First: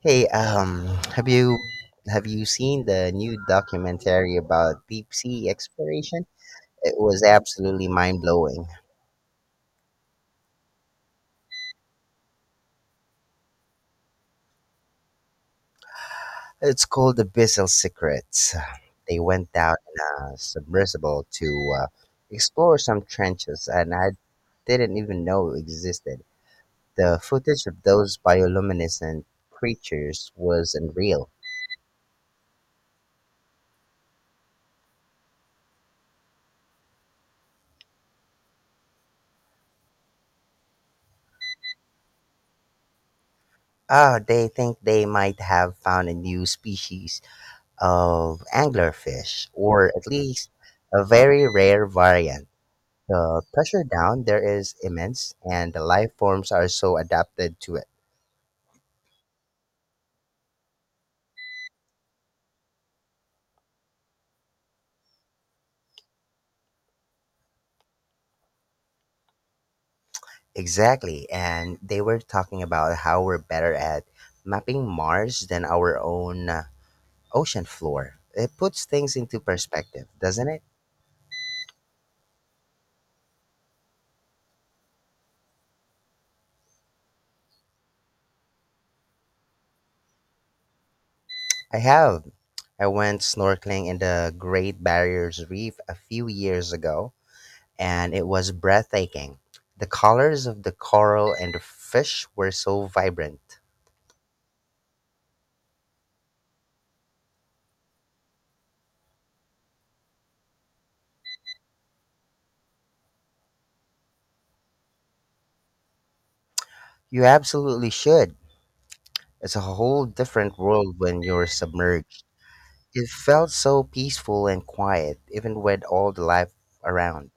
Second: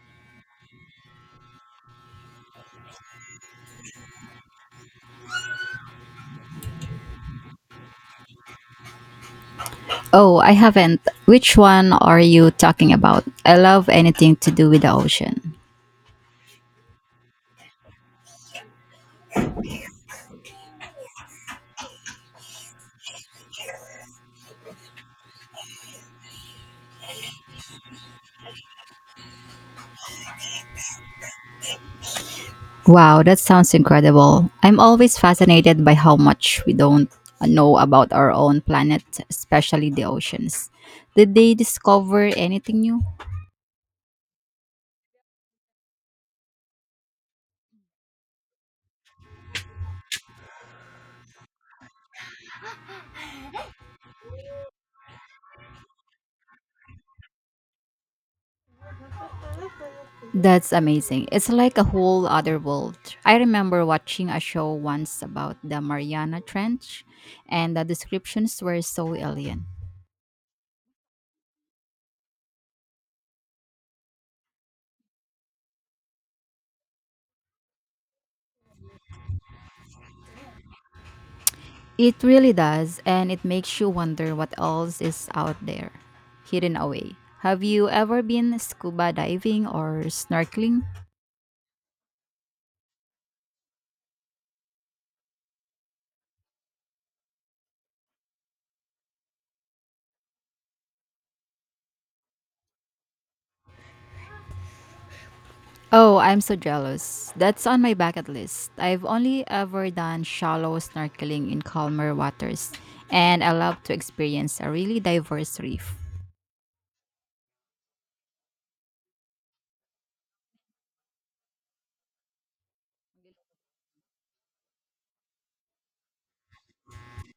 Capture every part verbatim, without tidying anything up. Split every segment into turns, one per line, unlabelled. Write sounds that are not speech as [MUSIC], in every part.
Hey, um, have you have you seen the new documentary about deep sea exploration? It was absolutely mind blowing.
Oh, I haven't. Which one are you talking about? I love anything to do with the ocean.
It's called The Bissell Secrets. They went down in a submersible to uh, explore some trenches, and I didn't even know existed. The footage of those bioluminescent creatures was unreal.
Wow, that sounds incredible. I'm always fascinated by how much we don't know about our own planet, especially the oceans. Did they discover anything new?
Oh, they think they might have found a new species of anglerfish, or at least a very rare variant. The pressure down there is immense, and the life forms are so adapted to it.
That's amazing. It's like a whole other world. I remember watching a show once about the Mariana Trench, and the descriptions were so alien.
Exactly, and they were talking about how we're better at mapping Mars than our own uh, ocean floor. It puts things into perspective, doesn't it?
It really does, and it makes you wonder what else is out there, hidden away. Have you ever been scuba diving or snorkeling?
I have. I went snorkeling in the Great Barrier Reef a few years ago, and it was breathtaking. The colors of the coral and the fish were so vibrant.
Oh, I'm so jealous. That's on my bucket list. I've only ever done shallow snorkeling in calmer waters, and I love to experience a really diverse reef.
You absolutely should. It's a whole different world when you're submerged. It felt so peaceful and quiet, even with all the life around.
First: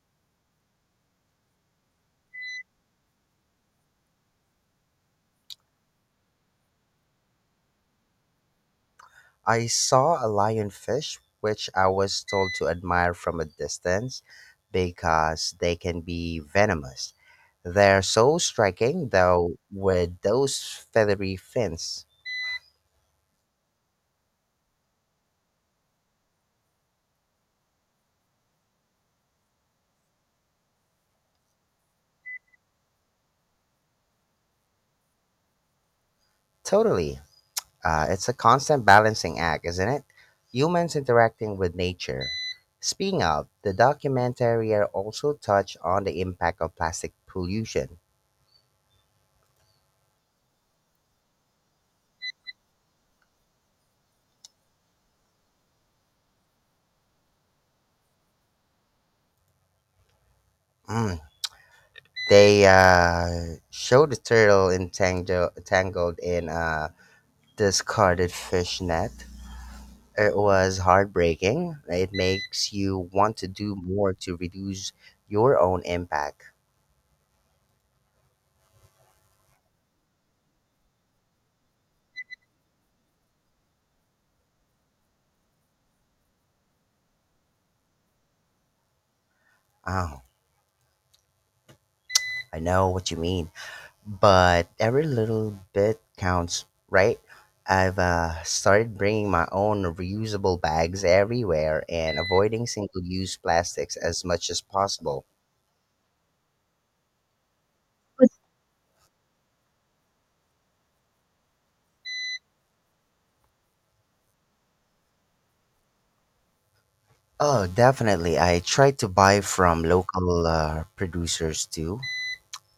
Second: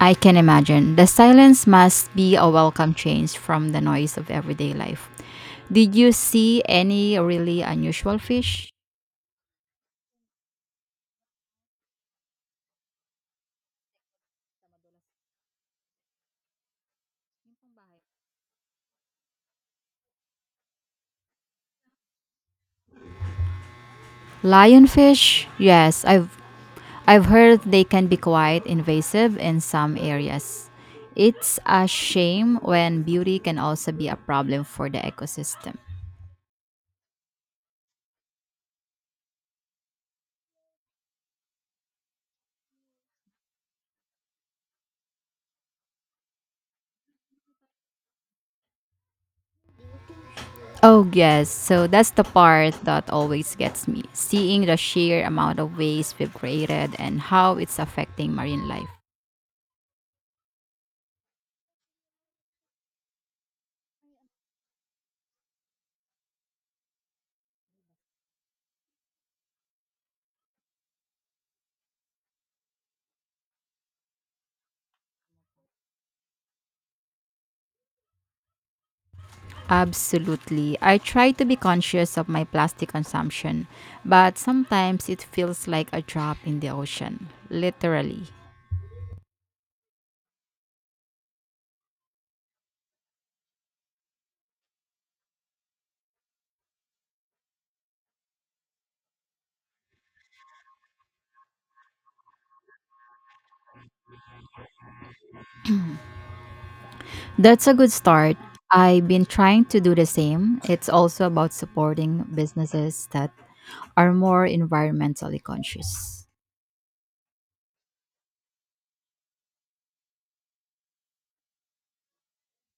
I can imagine. The silence must be a welcome change from the noise of everyday life. Did you see any really unusual fish?
I saw a lionfish, which I was told to admire from a distance because they can be venomous. They're so striking, though, with those feathery fins.
Lionfish, yes, I've I've heard they can be quite invasive in some areas. It's a shame when beauty can also be a problem for the ecosystem.
Totally. Uh, it's a constant balancing act, isn't it? Humans interacting with nature. Speaking of, the documentary also touched on the impact of plastic pollution.
Oh yes, so that's the part that always gets me. Seeing the sheer amount of waste we've created and how it's affecting marine life.
Mm, They uh, show the turtle entangled, tangled in a discarded fish net. It was heartbreaking. It makes you want to do more to reduce your own impact.
Absolutely. I try to be conscious of my plastic consumption, but sometimes it feels like a drop in the ocean, literally.
Oh, I know what you mean, but every little bit counts, right? I've uh, started bringing my own reusable bags everywhere and avoiding single use plastics as much as possible.
That's a good start. I've been trying to do the same. It's also about supporting businesses that are more environmentally conscious.
Oh, definitely. I try to buy from local uh, producers too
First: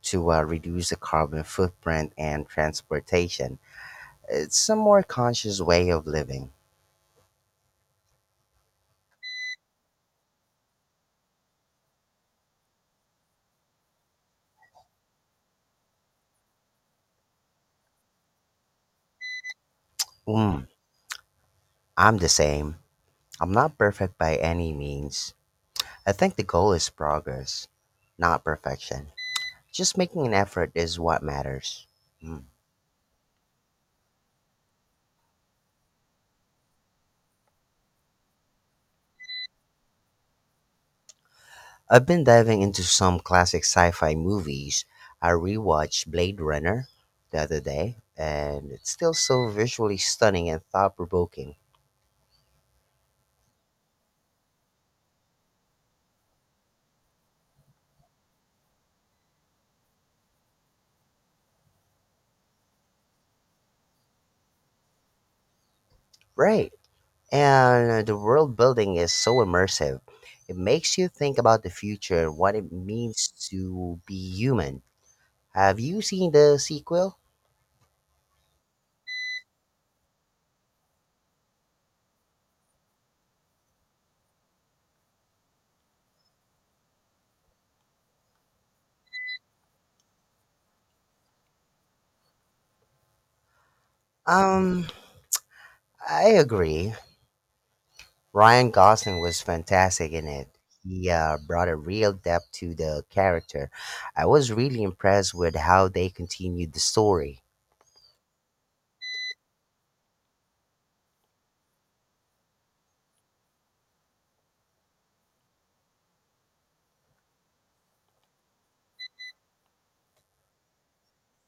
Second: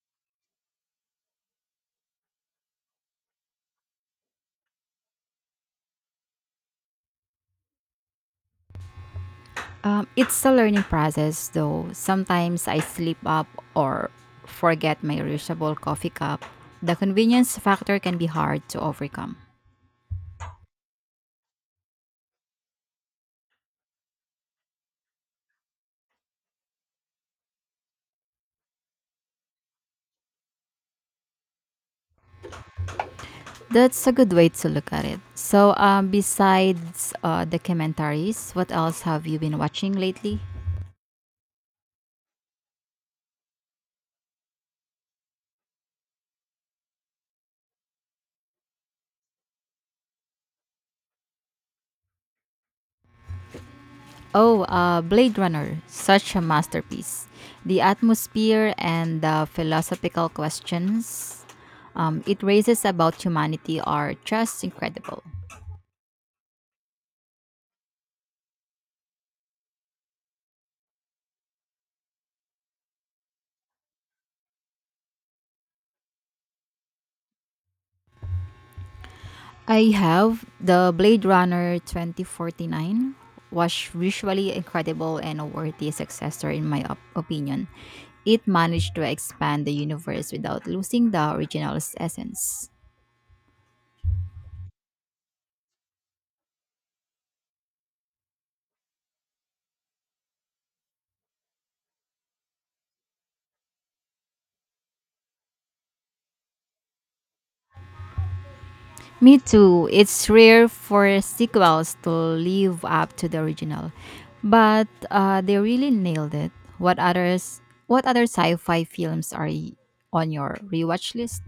to uh, reduce the carbon footprint and transportation. It's a more conscious way of living.
Um, it's a learning process, though. Sometimes I slip up or forget my reusable coffee cup. The convenience factor can be hard to overcome.
Mm, I'm the same. I'm not perfect by any means. I think the goal is progress, not perfection. Just making an effort is what matters. Mm.
That's a good way to look at it. So, um, besides uh, documentaries, what else have you been watching lately?
I've been diving into some classic sci fi movies. I rewatched Blade Runner the other day, and it's still so visually stunning and thought provoking.
Oh, uh, Blade Runner, such a masterpiece. The atmosphere and the philosophical questions um, it raises about humanity are just incredible.
Right. And uh, the world building is so immersive. It makes you think about the future and what it means to be human. Have you seen the sequel?
I have the Blade Runner twenty forty-nine was visually incredible and a worthy successor in my op- opinion. It managed to expand the universe without losing the original's essence.
Um, I agree. Ryan Gosling was fantastic in it. He uh, brought a real depth to the character. I was really impressed with how they continued the story.
Me too. It's rare for sequels to live up to the original, but uh, they really nailed it. What others? What other sci-fi films are y- on your rewatch list?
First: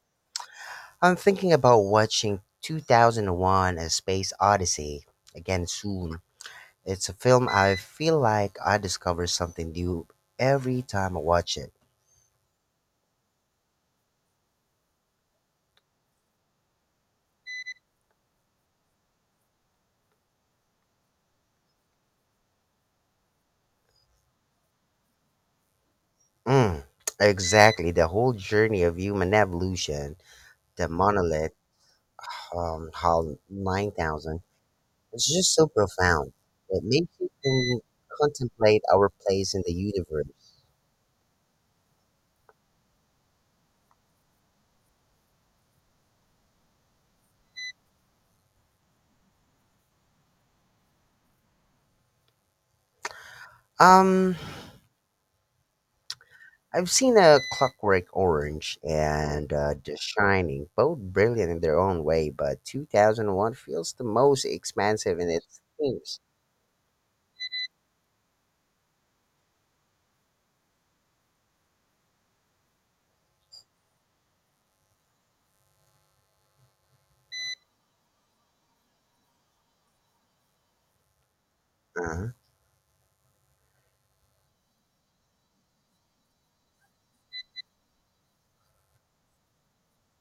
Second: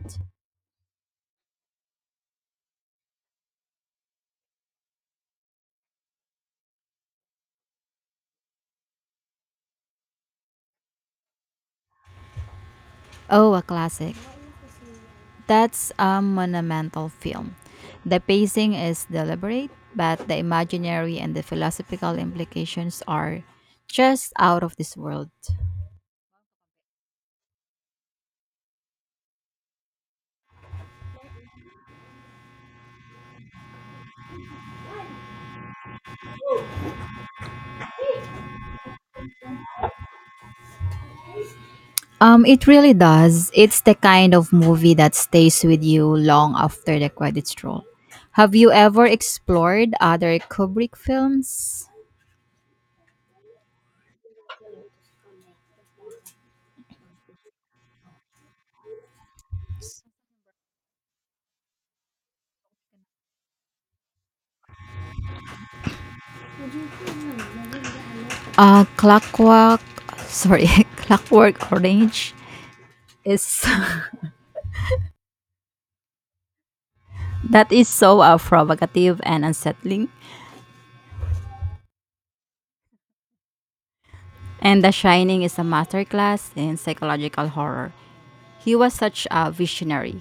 I'm thinking about watching two thousand one A Space Odyssey again soon. It's a film I feel like I discover something new every time I watch it.
Oh, a classic. That's a monumental film. The pacing is deliberate, but the imaginary and the philosophical implications are just out of this world.
Mm, exactly, the whole journey of human evolution, the monolith, um, how 9000. It's just so profound. It makes you con- contemplate our place in the universe.
Um, it really does. It's the kind of movie that stays with you long after the credits roll. Have you ever explored other Kubrick films?
Um, I've seen a Clockwork Orange and uh, The Shining, both brilliant in their own way, but two thousand one feels the most expansive in its themes.
Uh, Clockwork, sorry, [LAUGHS] Clockwork Orange is [LAUGHS] that is so uh, provocative and unsettling,
Uh-huh.
and The Shining is a masterclass in psychological horror. He was such a visionary.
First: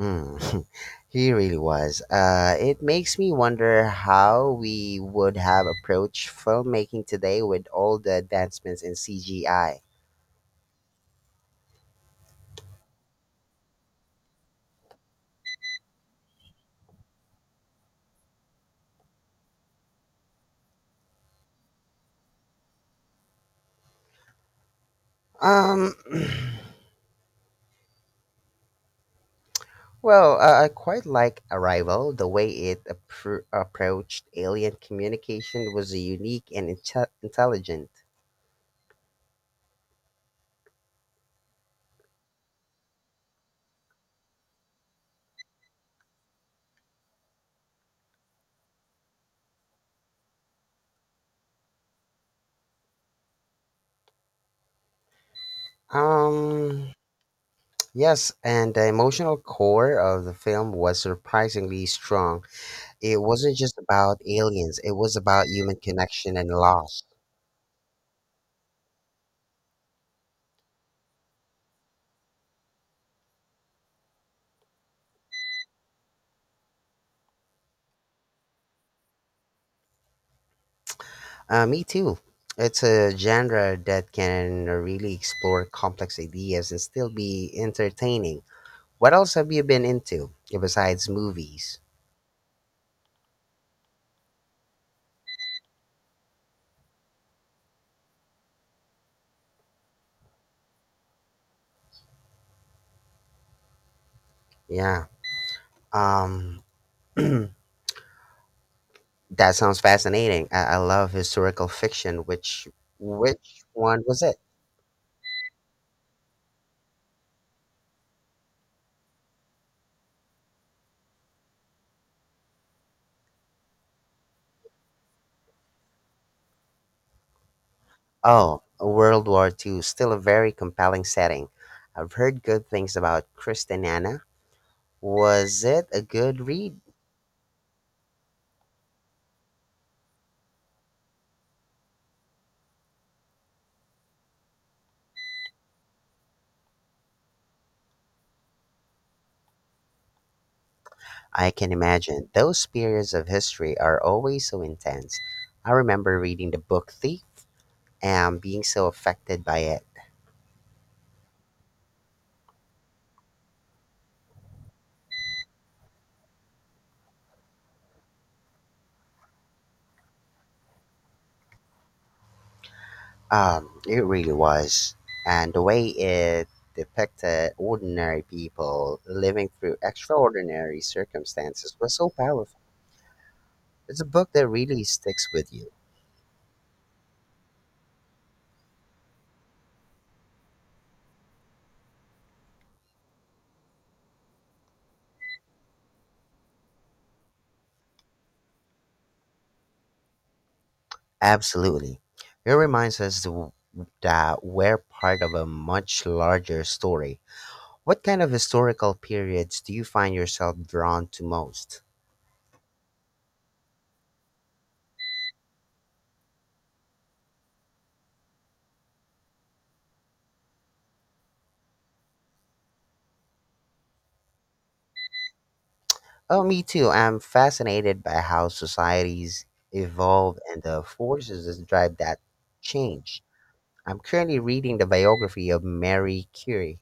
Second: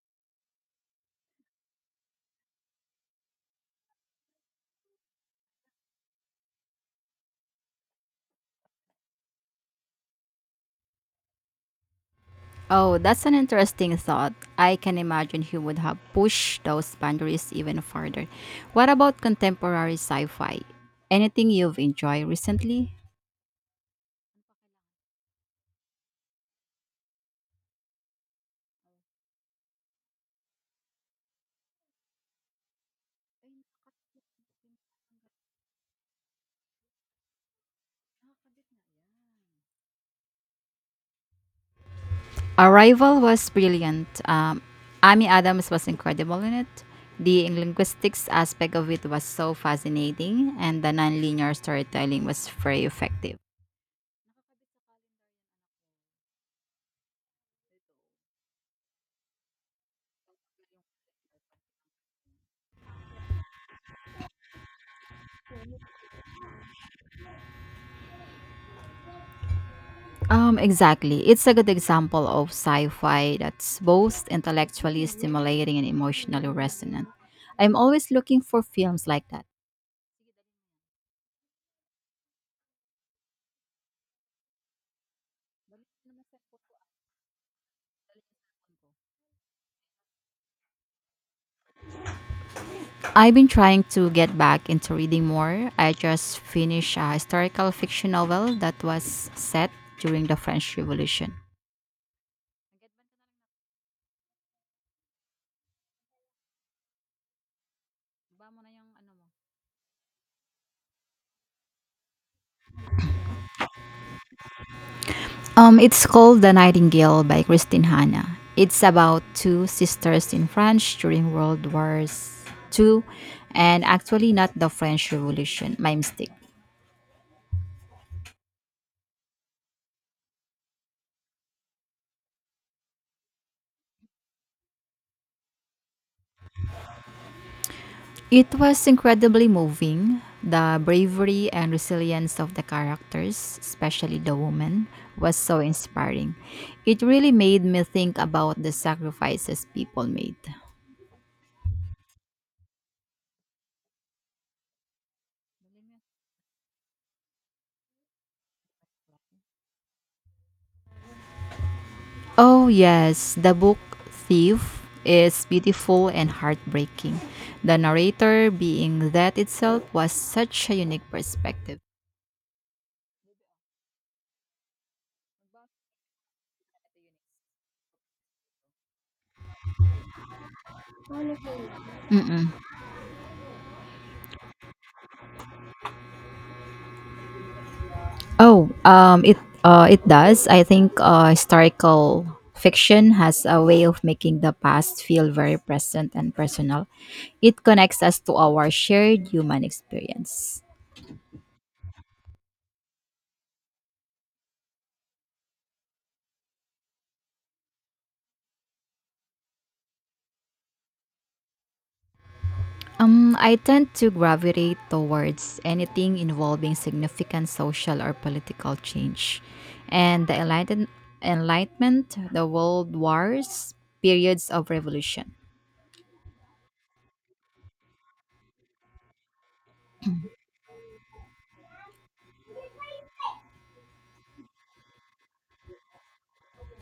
Mm. [LAUGHS] He really was. Uh, it makes me wonder how we would have approached filmmaking today with all the advancements in C G I.
Oh, that's an interesting thought. I can imagine he would have pushed those boundaries even further. What about contemporary sci fi? Anything you've enjoyed recently?
Um. [CLEARS THROAT] Well, uh, I quite like Arrival. The way it appro- approached alien communication was unique and inte- intelligent.
Arrival was brilliant. Um, Amy Adams was incredible in it. The linguistics aspect of it was so fascinating, and the nonlinear storytelling was very effective.
Um, yes, and the emotional core of the film was surprisingly strong. It wasn't just about aliens, it was about human connection and loss.
Um, exactly. It's a good example of sci-fi that's both intellectually stimulating and emotionally resonant. I'm always looking for films like that.
Uh, me too. It's a genre that can really explore complex ideas and still be entertaining. What else have you been into besides movies?
I've been trying to get back into reading more. I just finished a historical fiction novel that was set during the French Revolution.
Yeah. Um, [CLEARS THROAT] that sounds fascinating. I, I love historical fiction. Which which one was it?
Um, it's called The Nightingale by Christine Hanna. It's about two sisters in France during World Wars Two, and actually not the French Revolution. My mistake.
Oh, World War Two. Still a very compelling setting. I've heard good things about Christiana. Was it a good read?
It was incredibly moving. The bravery and resilience of the characters, especially the woman, was so inspiring. It really made me think about the sacrifices people made.
I can imagine. Those periods of history are always so intense. I remember reading the book Thief and being so affected by it.
Oh, yes, the book Thief is beautiful and heartbreaking. The narrator being that itself was such a unique perspective.
Um, it really was. And the way it depicted ordinary people living through extraordinary circumstances was so
Mm-mm.
powerful. It's a book that really sticks with you.
Oh, um, it uh, it does. I think uh, historical fiction has a way of making the past feel very present and personal. It connects us to our shared human experience.
Absolutely. It reminds us th- that we're part of a much larger story. What kind of historical periods do you find yourself drawn to most?
Um, I tend to gravitate towards anything involving significant social or political change, and the enlighten- enlightenment, the world wars, periods of revolution.
Oh, me too. I'm fascinated by how societies evolve and the forces that drive that change. I'm currently reading the biography of Marie Curie.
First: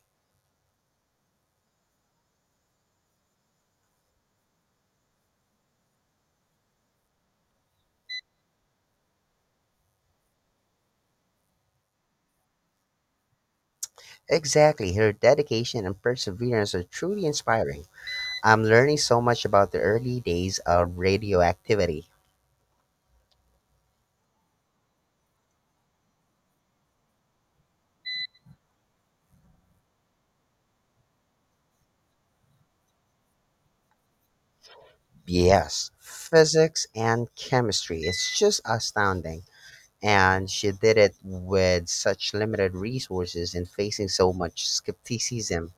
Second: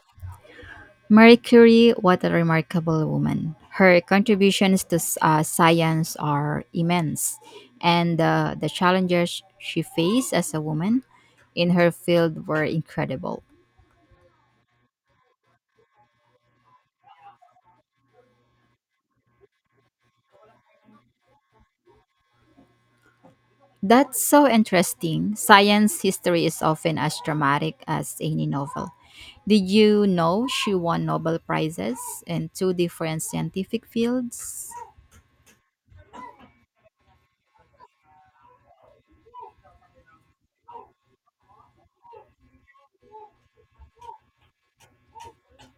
Marie Curie, what a remarkable woman. Her contributions to s- uh, science are immense, and uh, the challenges she faced as a woman in her field were incredible.
Exactly. Her dedication and perseverance are truly inspiring. I'm learning so much about the early days of radioactivity.
That's so interesting. Science history is often as dramatic as any novel. Did you know she won Nobel Prizes in two different scientific fields?
Yes, physics and chemistry. It's just astounding. And she did it with such limited resources and facing so much skepticism.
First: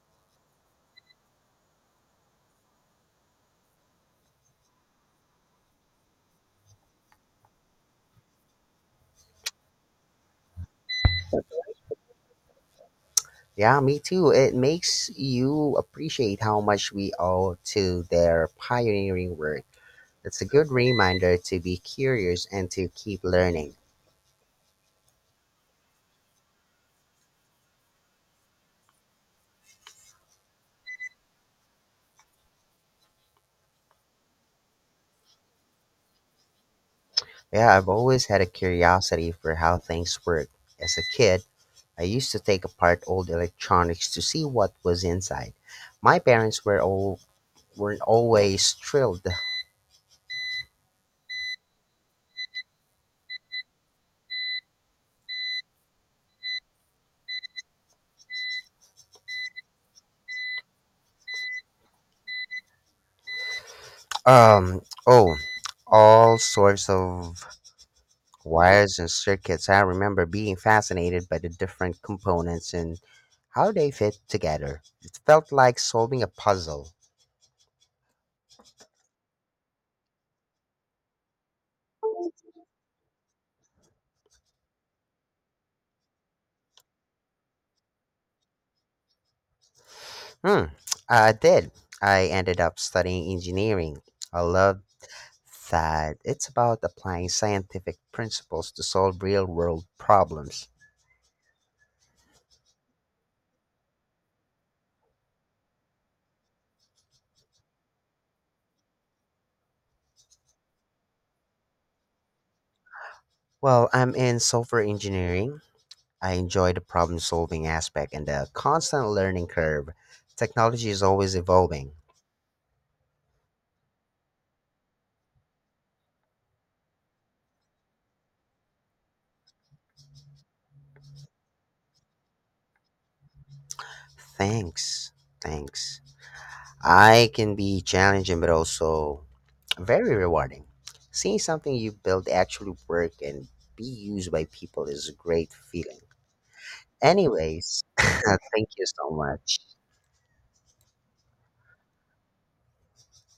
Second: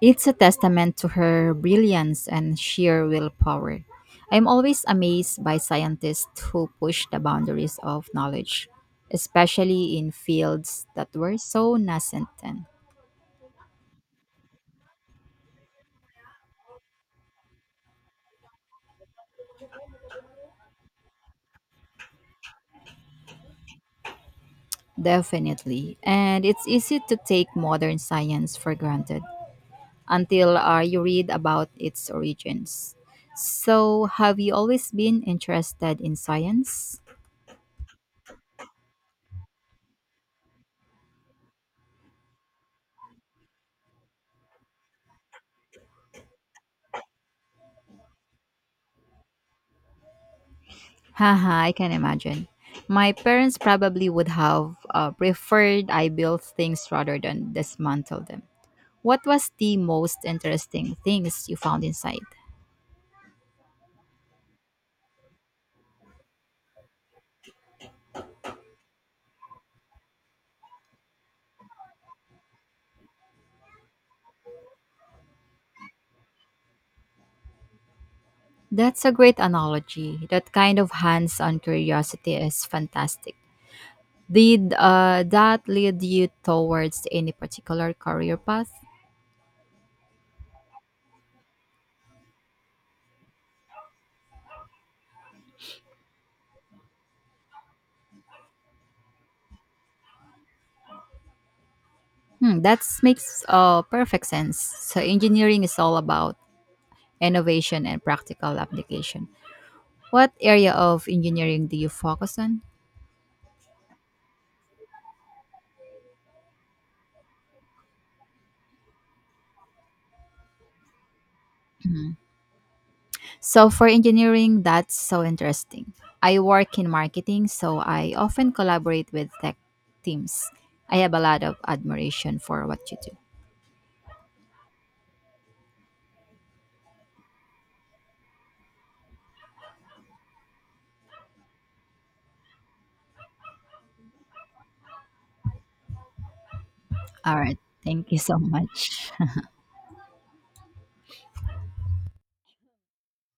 It's a testament to her brilliance and sheer willpower. I'm always amazed by scientists who push the boundaries of knowledge, especially in fields that were so nascent then.
Yeah, me too. It makes you appreciate how much we owe to their pioneering work. It's a good reminder to be curious and to keep learning.
Definitely. And it's easy to take modern science for granted until uh, you read about its origins. So, have you always been interested in science?
Yeah, I've always had a curiosity for how things work. As a kid, I used to take apart old electronics to see what was inside. My parents were all weren't always thrilled.
Haha, I can imagine. My parents probably would have uh, preferred I build things rather than dismantle them. What was the most interesting things you found inside?
Um, oh, all sorts of Wires and circuits. I remember being fascinated by the different components and how they fit together. It felt like solving a puzzle.
That's a great analogy. That kind of hands on curiosity is fantastic. Did uh, that lead you towards any particular career path?
Hmm, I did. I ended up studying engineering. I love that it's about applying scientific principles to solve real world problems.
Hmm, that makes uh, perfect sense. So, engineering is all about innovation and practical application. What area of engineering do you focus on?
Well, I'm in software engineering. I enjoy the problem solving aspect and the constant learning curve. Technology is always evolving.
Mhm. So, for engineering, that's so interesting. I work in marketing, so I often collaborate with tech teams. I have a lot of admiration for what you do.
Thanks. Thanks. I can be challenging but also very rewarding. Seeing something you build actually work and be used by people is a great feeling.
All right.
Anyways, [LAUGHS]
Thank you so
thank you so
much.
much.